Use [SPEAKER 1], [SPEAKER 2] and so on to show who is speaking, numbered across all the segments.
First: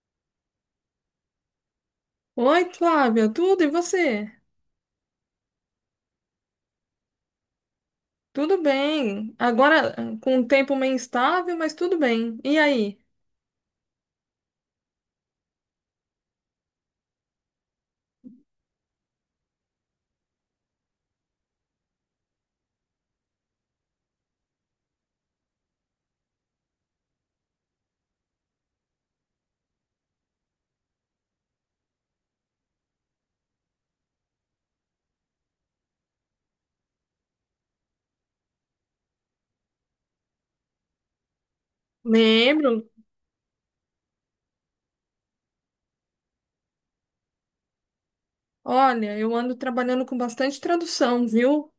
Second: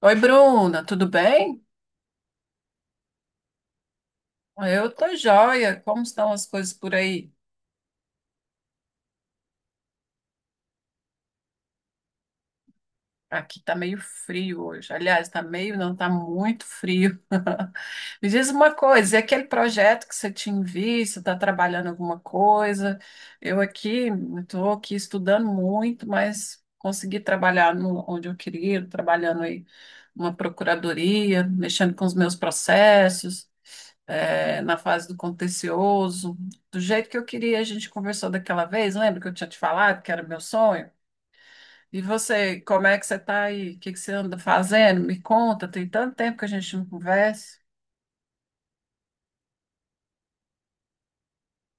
[SPEAKER 1] Oi, Bruna, tudo bem?
[SPEAKER 2] Oi, Flávia, tudo e você?
[SPEAKER 1] Eu tô joia. Como estão as coisas por aí?
[SPEAKER 2] Tudo bem. Agora com um tempo meio instável, mas tudo bem. E aí?
[SPEAKER 1] Aqui tá meio frio hoje. Aliás, tá meio, não, tá muito frio. Me diz uma coisa, e aquele projeto que você tinha visto, está trabalhando alguma coisa? Eu aqui, estou aqui estudando muito, mas consegui trabalhar no, onde eu queria, trabalhando aí numa procuradoria, mexendo com os meus processos. É, na fase do contencioso, do jeito que eu queria. A gente conversou daquela vez, lembra que eu tinha te falado que era meu sonho? E você, como
[SPEAKER 2] Lembro.
[SPEAKER 1] é que você está aí? O que que você anda fazendo? Me conta, tem tanto tempo que a gente não conversa.
[SPEAKER 2] Olha, eu ando trabalhando com bastante tradução, viu?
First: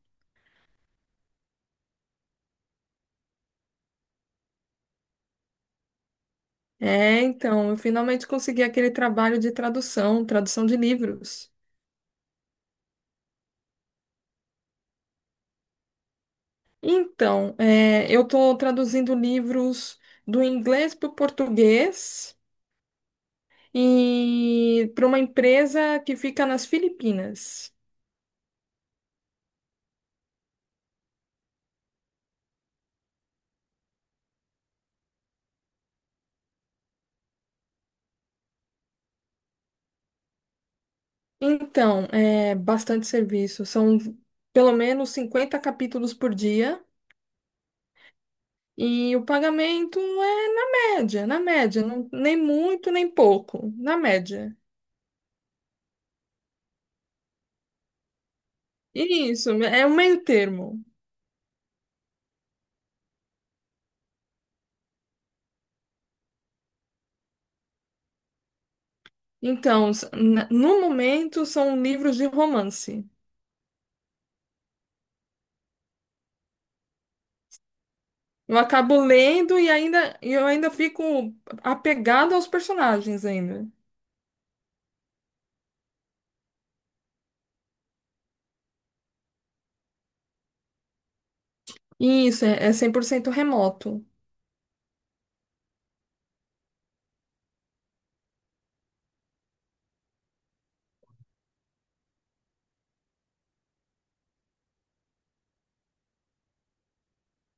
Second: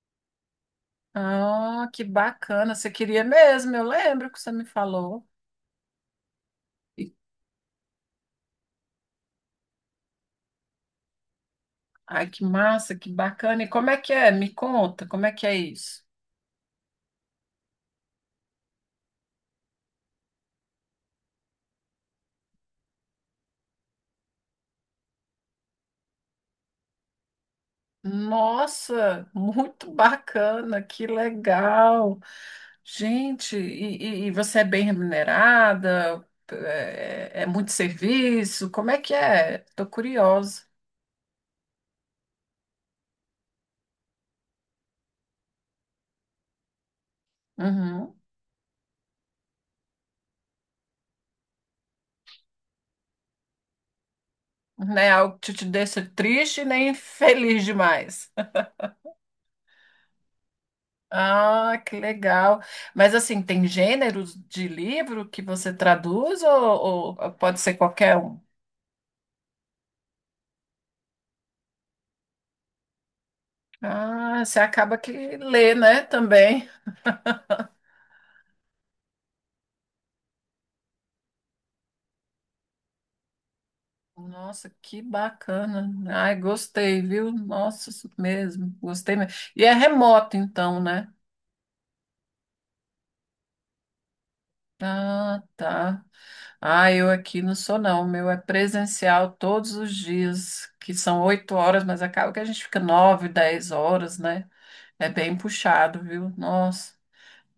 [SPEAKER 1] Ah, que bacana, você queria mesmo, eu lembro que você me falou. E-
[SPEAKER 2] É, então, eu finalmente consegui aquele trabalho de tradução, tradução de livros.
[SPEAKER 1] Ai, que massa, que bacana. E como é que é? Me conta, como é que é isso?
[SPEAKER 2] Então, é, eu estou traduzindo livros do inglês para o português e para uma empresa que fica nas Filipinas.
[SPEAKER 1] Nossa, muito bacana, que legal. Gente, e você é bem remunerada? É, é muito serviço? Como é que é? Tô curiosa.
[SPEAKER 2] Então, é bastante serviço. São pelo menos 50 capítulos por dia
[SPEAKER 1] Uhum.
[SPEAKER 2] e o pagamento é na média, nem muito nem pouco, na média.
[SPEAKER 1] Não é algo que te deixa triste nem feliz demais.
[SPEAKER 2] E isso, é um meio termo.
[SPEAKER 1] Ah, que legal. Mas assim, tem gêneros de livro que você traduz ou pode ser qualquer um?
[SPEAKER 2] Então, no momento são livros de romance.
[SPEAKER 1] Ah, você acaba que lê, né, também.
[SPEAKER 2] Eu acabo lendo e eu ainda fico apegado aos personagens ainda.
[SPEAKER 1] Nossa, que bacana. Ai, gostei, viu? Nossa, isso mesmo, gostei mesmo. E é remoto, então, né?
[SPEAKER 2] E isso, é 100% remoto.
[SPEAKER 1] Ah, tá. Ah, eu aqui não sou, não. O meu é presencial todos os dias, que são 8 horas, mas acaba que a gente fica 9, 10 horas, né? É bem puxado, viu? Nossa,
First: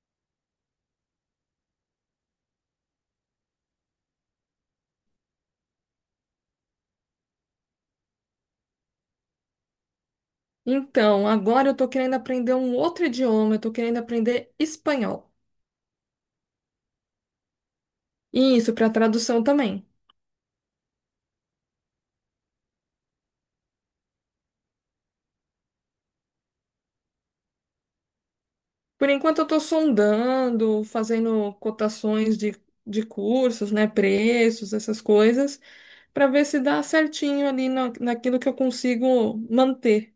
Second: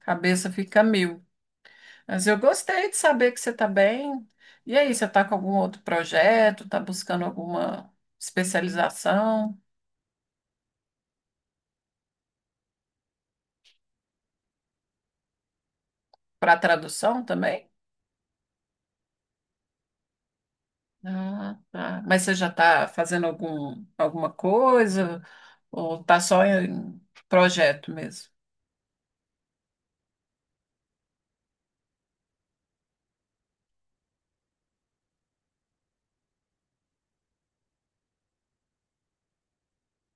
[SPEAKER 1] cabeça fica mil. Mas eu gostei de saber que você tá bem. E aí, você tá com algum outro projeto? Tá buscando alguma especialização
[SPEAKER 2] Então, agora eu tô querendo aprender um outro idioma, eu tô querendo aprender espanhol.
[SPEAKER 1] para tradução também?
[SPEAKER 2] E isso, para tradução também.
[SPEAKER 1] Ah, tá. Mas você já está fazendo alguma coisa ou está só em projeto mesmo?
[SPEAKER 2] Por enquanto eu tô sondando, fazendo cotações de cursos, né, preços, essas coisas, para ver se dá certinho ali naquilo que eu consigo manter.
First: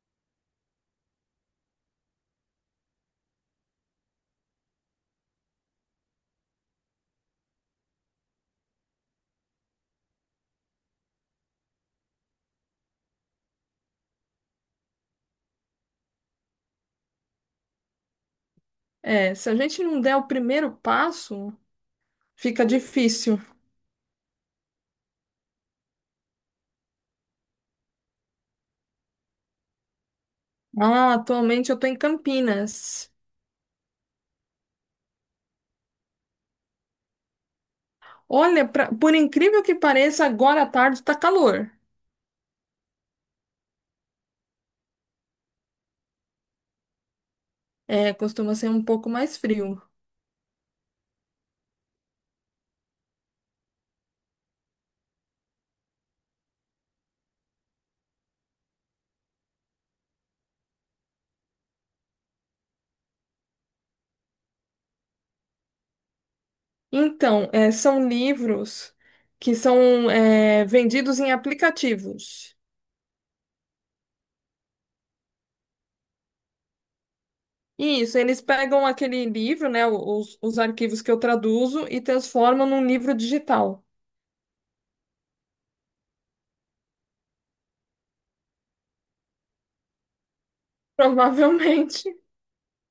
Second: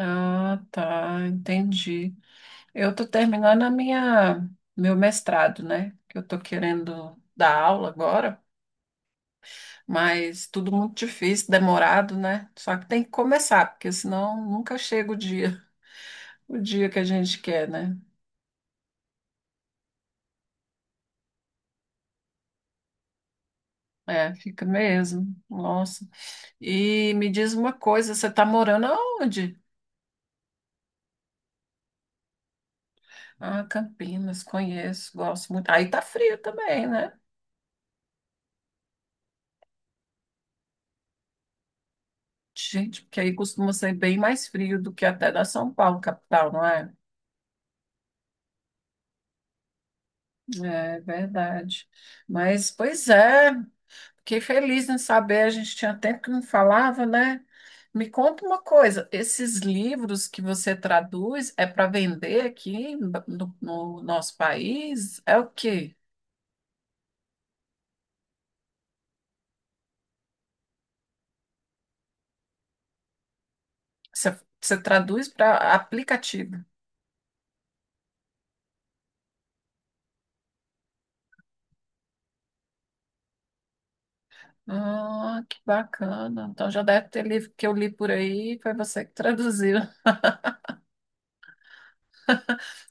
[SPEAKER 1] Ah, tá, entendi. Eu estou terminando a minha meu mestrado, né? Que eu estou querendo dar aula agora, mas tudo muito difícil, demorado, né? Só que tem que começar, porque senão nunca chega o dia que a gente quer, né?
[SPEAKER 2] É, se a gente não der o primeiro passo, fica difícil.
[SPEAKER 1] É, fica mesmo. Nossa. E me diz uma coisa, você está morando aonde?
[SPEAKER 2] Ah, atualmente eu tô em Campinas.
[SPEAKER 1] Ah, Campinas, conheço, gosto muito. Aí tá frio também, né?
[SPEAKER 2] Olha, por incrível que pareça, agora à tarde tá calor.
[SPEAKER 1] Gente, porque aí costuma ser bem mais frio do que até da São Paulo, capital, não é?
[SPEAKER 2] É, costuma ser um pouco mais frio.
[SPEAKER 1] É verdade. Mas, pois é, fiquei feliz em saber, a gente tinha tempo que não falava, né? Me conta uma coisa, esses livros que você traduz é para vender aqui no nosso país? É o quê?
[SPEAKER 2] Então, é, são livros que são vendidos em aplicativos.
[SPEAKER 1] Você, você traduz para aplicativo?
[SPEAKER 2] Isso, eles pegam aquele livro, né, os arquivos que eu traduzo e transformam num livro digital.
[SPEAKER 1] Ah, que bacana. Então já deve ter livro que eu li por aí, foi você que traduziu.
[SPEAKER 2] Provavelmente.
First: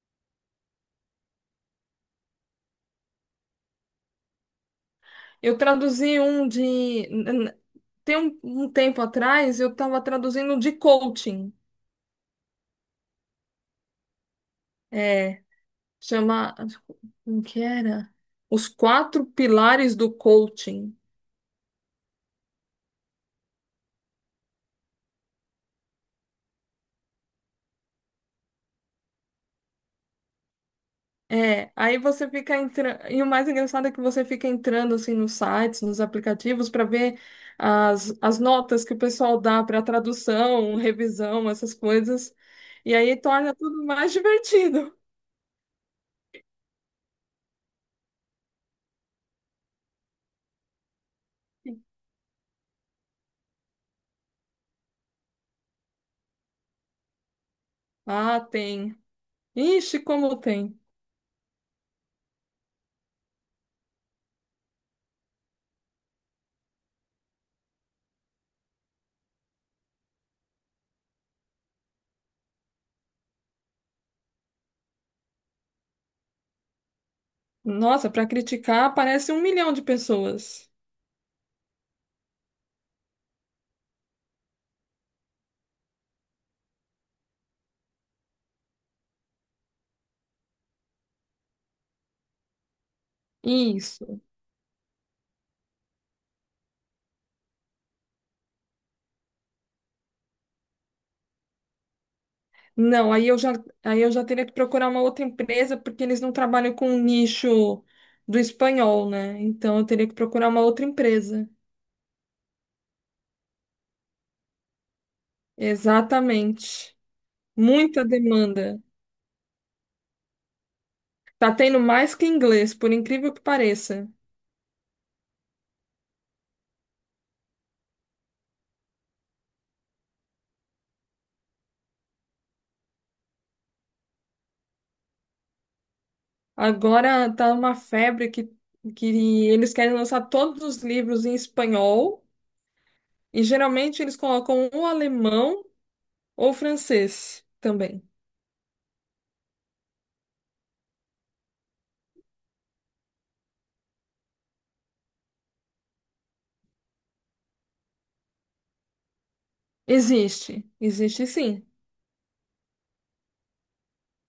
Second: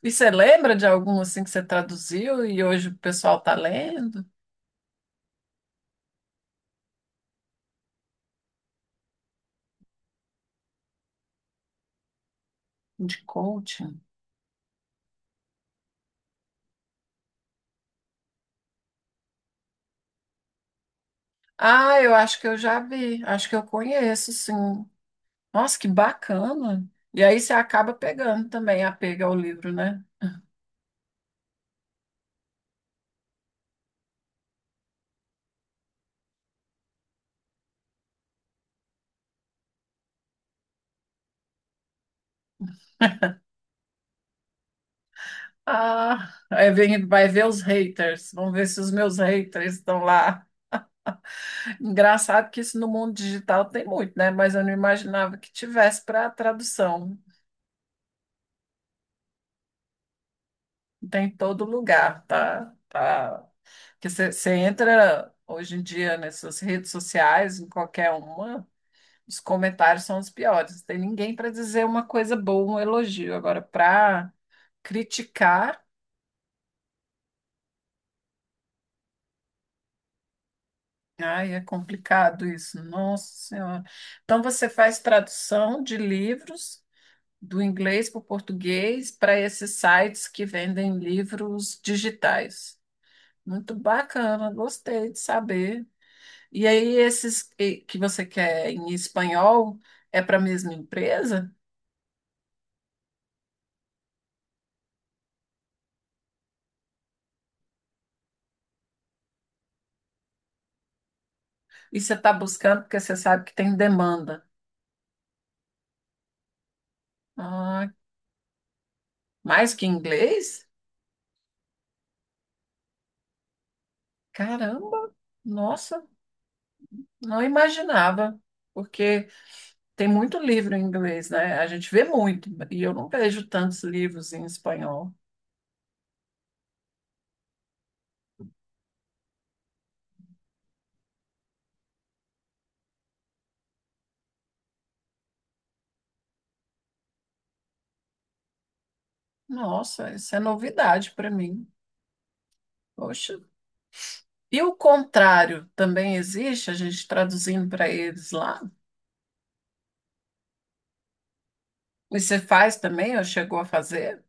[SPEAKER 1] E você lembra de algum assim que você traduziu e hoje o pessoal está lendo?
[SPEAKER 2] Eu traduzi um de. N- n- Tem um tempo atrás, eu estava traduzindo de coaching.
[SPEAKER 1] De coaching?
[SPEAKER 2] É, chama. Como que era? Os quatro pilares do coaching.
[SPEAKER 1] Ah, eu acho que eu já vi, acho que eu conheço, sim. Nossa, que bacana. E aí você acaba pegando também apego ao livro, né?
[SPEAKER 2] É, aí você fica entrando. E o mais engraçado é que você fica entrando assim nos sites, nos aplicativos, para ver as notas que o pessoal dá para tradução, revisão, essas coisas. E aí torna tudo mais divertido.
[SPEAKER 1] Ah, aí vem, vai ver os haters. Vamos ver se os meus haters estão lá. Engraçado que isso no mundo digital tem muito, né? Mas eu não imaginava que tivesse para tradução.
[SPEAKER 2] Ah, tem. Ixi, como tem.
[SPEAKER 1] Tem em todo lugar, tá? Tá. Que você entra hoje em dia nessas redes sociais, em qualquer uma, os comentários são os piores. Não tem ninguém para dizer uma coisa boa, um elogio. Agora, para criticar,
[SPEAKER 2] Nossa, para criticar aparece 1 milhão de pessoas.
[SPEAKER 1] ai, é complicado isso. Nossa Senhora. Então, você faz tradução de livros do inglês para o português para esses sites que vendem livros digitais. Muito
[SPEAKER 2] Isso.
[SPEAKER 1] bacana, gostei de saber. E aí, esses que você quer em espanhol é para a mesma empresa?
[SPEAKER 2] Não, aí eu já teria que procurar uma outra empresa, porque eles não trabalham com o nicho do espanhol, né? Então eu teria que procurar uma outra empresa.
[SPEAKER 1] E você está buscando porque você sabe que tem demanda.
[SPEAKER 2] Exatamente.
[SPEAKER 1] Ah,
[SPEAKER 2] Muita demanda.
[SPEAKER 1] mais que inglês?
[SPEAKER 2] Tá tendo mais que inglês, por incrível que pareça.
[SPEAKER 1] Caramba! Nossa, não imaginava. Porque tem muito livro em inglês, né? A gente vê muito, e eu não vejo tantos livros em espanhol.
[SPEAKER 2] Agora tá uma febre que eles querem lançar todos os livros em espanhol e geralmente eles colocam ou alemão ou francês também.
[SPEAKER 1] Nossa, isso é novidade para mim. Poxa. E o contrário também existe, a gente traduzindo para eles lá.
[SPEAKER 2] Existe, existe sim.
[SPEAKER 1] E você faz também, ou chegou a fazer?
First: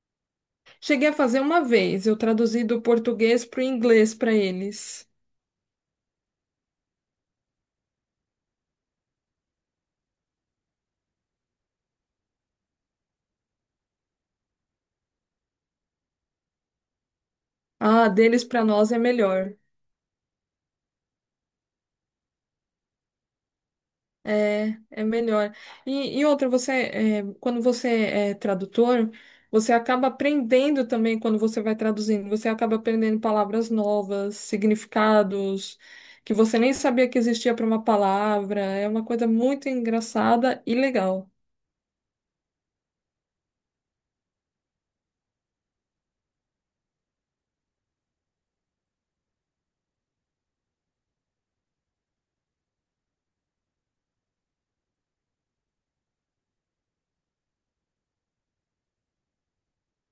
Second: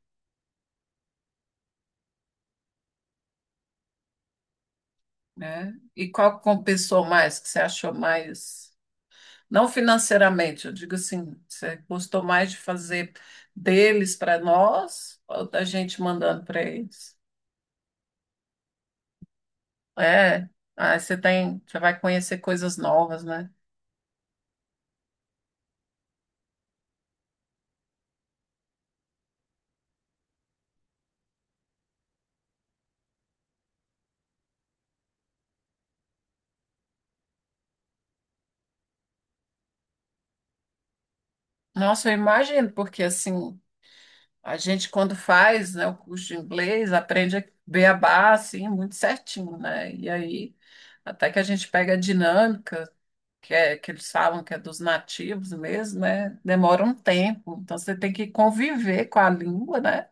[SPEAKER 2] Cheguei a fazer uma vez, eu traduzi do português para o inglês para eles.
[SPEAKER 1] Né? E qual que compensou mais, que você achou mais, não financeiramente, eu digo assim, você gostou mais de fazer deles para nós ou da gente mandando para eles?
[SPEAKER 2] Ah, deles para nós é melhor.
[SPEAKER 1] É, aí você tem, você vai conhecer coisas novas, né?
[SPEAKER 2] É melhor. E outra, quando você é tradutor, você acaba aprendendo também quando você vai traduzindo. Você acaba aprendendo palavras novas, significados que você nem sabia que existia para uma palavra. É uma coisa muito engraçada e legal.
[SPEAKER 1] Nossa, eu imagino, porque assim, a gente quando faz, né, o curso de inglês, aprende a beabá, assim, muito certinho, né? E aí, até que a gente pega a dinâmica, que, é, que eles falam que é dos nativos mesmo, né? Demora um tempo. Então você tem que conviver com a língua, né?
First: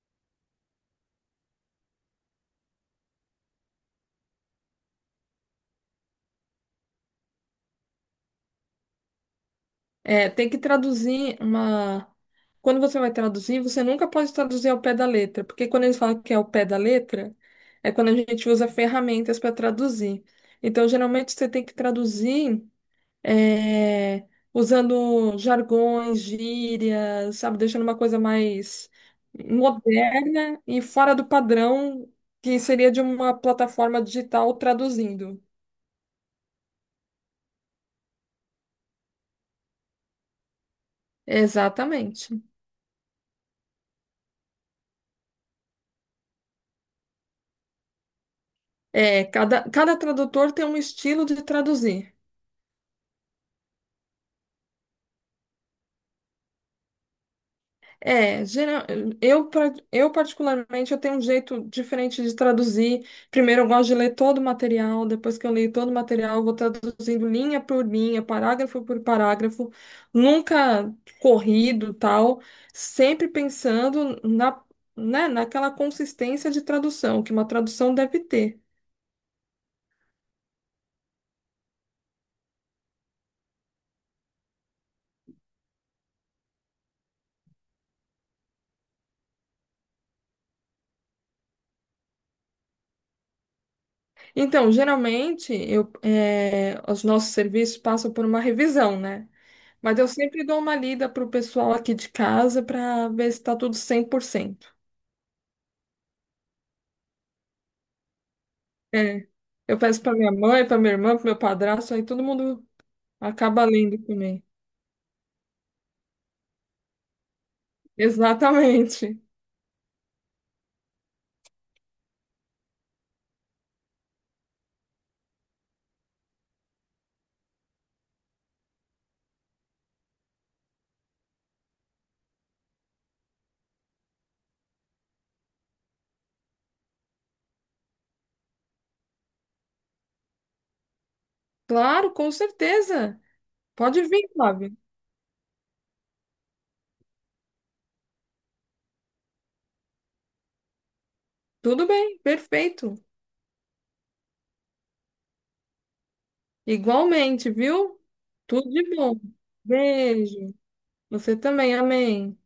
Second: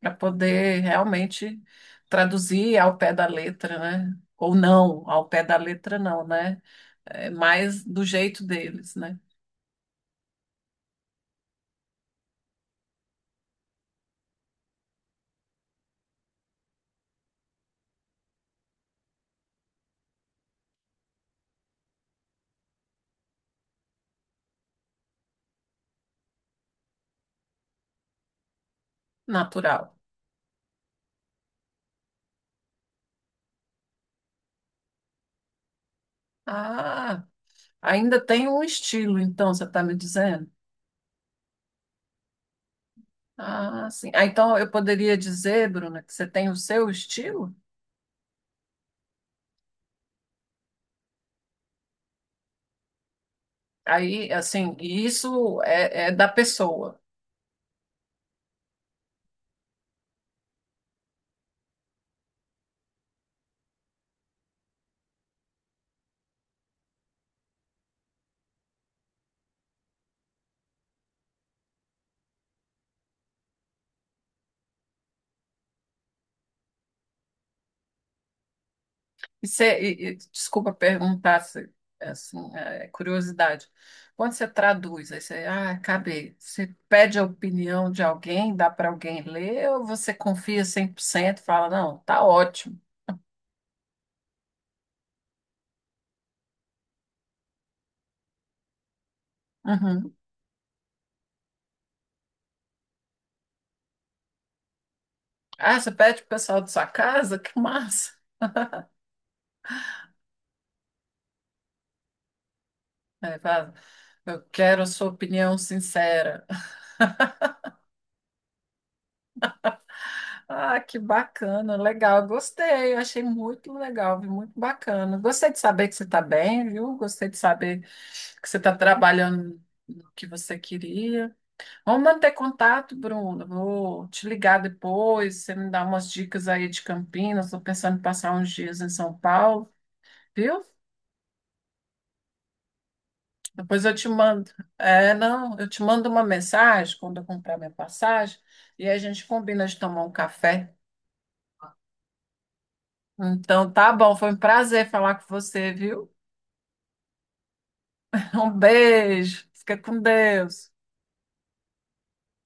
[SPEAKER 1] Para poder realmente traduzir ao pé da letra, né? Ou não, ao pé da letra não, né? É mais do jeito deles, né?
[SPEAKER 2] É, tem que traduzir uma. Quando você vai traduzir, você nunca pode traduzir ao pé da letra, porque quando eles falam que é ao pé da letra, é quando a gente usa ferramentas para traduzir. Então, geralmente, você tem que traduzir. é, usando jargões, gírias, sabe? Deixando uma coisa mais
[SPEAKER 1] Natural.
[SPEAKER 2] moderna e fora do padrão que seria de uma plataforma digital traduzindo.
[SPEAKER 1] Ah, ainda tem um estilo, então, você está me dizendo?
[SPEAKER 2] Exatamente.
[SPEAKER 1] Ah, sim. Ah, então eu poderia dizer, Bruna, que você tem o seu estilo?
[SPEAKER 2] É, cada tradutor tem um estilo de traduzir.
[SPEAKER 1] Aí, assim, e isso é da pessoa.
[SPEAKER 2] É, eu particularmente, eu tenho um jeito diferente de traduzir. Primeiro, eu gosto de ler todo o material, depois que eu leio todo o material, eu vou traduzindo linha por linha, parágrafo por parágrafo, nunca corrido, tal, sempre pensando né, naquela consistência de tradução, que uma tradução deve ter.
[SPEAKER 1] E você, desculpa perguntar, assim, é curiosidade. Quando você traduz, aí você, ah, acabei. Você pede a opinião de alguém, dá para alguém ler, ou você confia 100% e fala, não, tá ótimo.
[SPEAKER 2] Então, geralmente, os nossos serviços passam por uma revisão, né? Mas eu
[SPEAKER 1] Uhum.
[SPEAKER 2] sempre dou uma lida pro pessoal aqui de casa para ver se tá tudo 100%.
[SPEAKER 1] Ah, você pede pro pessoal da sua casa? Que massa.
[SPEAKER 2] É. Eu peço para minha mãe, para minha irmã, para meu padrasto, aí todo mundo
[SPEAKER 1] Aí
[SPEAKER 2] acaba
[SPEAKER 1] fala,
[SPEAKER 2] lendo
[SPEAKER 1] eu
[SPEAKER 2] também.
[SPEAKER 1] quero a sua opinião sincera.
[SPEAKER 2] Exatamente.
[SPEAKER 1] Ah, que bacana, legal, gostei, eu achei muito legal, viu? Muito bacana. Gostei de saber que você está bem, viu? Gostei de saber que você está trabalhando no que você queria. Vamos manter contato, Bruno. Vou te ligar depois, você me dá umas dicas aí de Campinas. Estou pensando em passar uns dias em São Paulo, viu?
[SPEAKER 2] Claro, com certeza.
[SPEAKER 1] Depois eu
[SPEAKER 2] Pode
[SPEAKER 1] te
[SPEAKER 2] vir,
[SPEAKER 1] mando.
[SPEAKER 2] Flávio.
[SPEAKER 1] É, não, eu te mando uma mensagem quando eu comprar minha passagem e aí a gente combina de tomar um café.
[SPEAKER 2] Tudo bem, perfeito.
[SPEAKER 1] Então, tá bom. Foi um prazer falar com você, viu?
[SPEAKER 2] Igualmente, viu?
[SPEAKER 1] Um
[SPEAKER 2] Tudo de bom.
[SPEAKER 1] beijo. Fica com
[SPEAKER 2] Beijo.
[SPEAKER 1] Deus.
[SPEAKER 2] Você também, amém.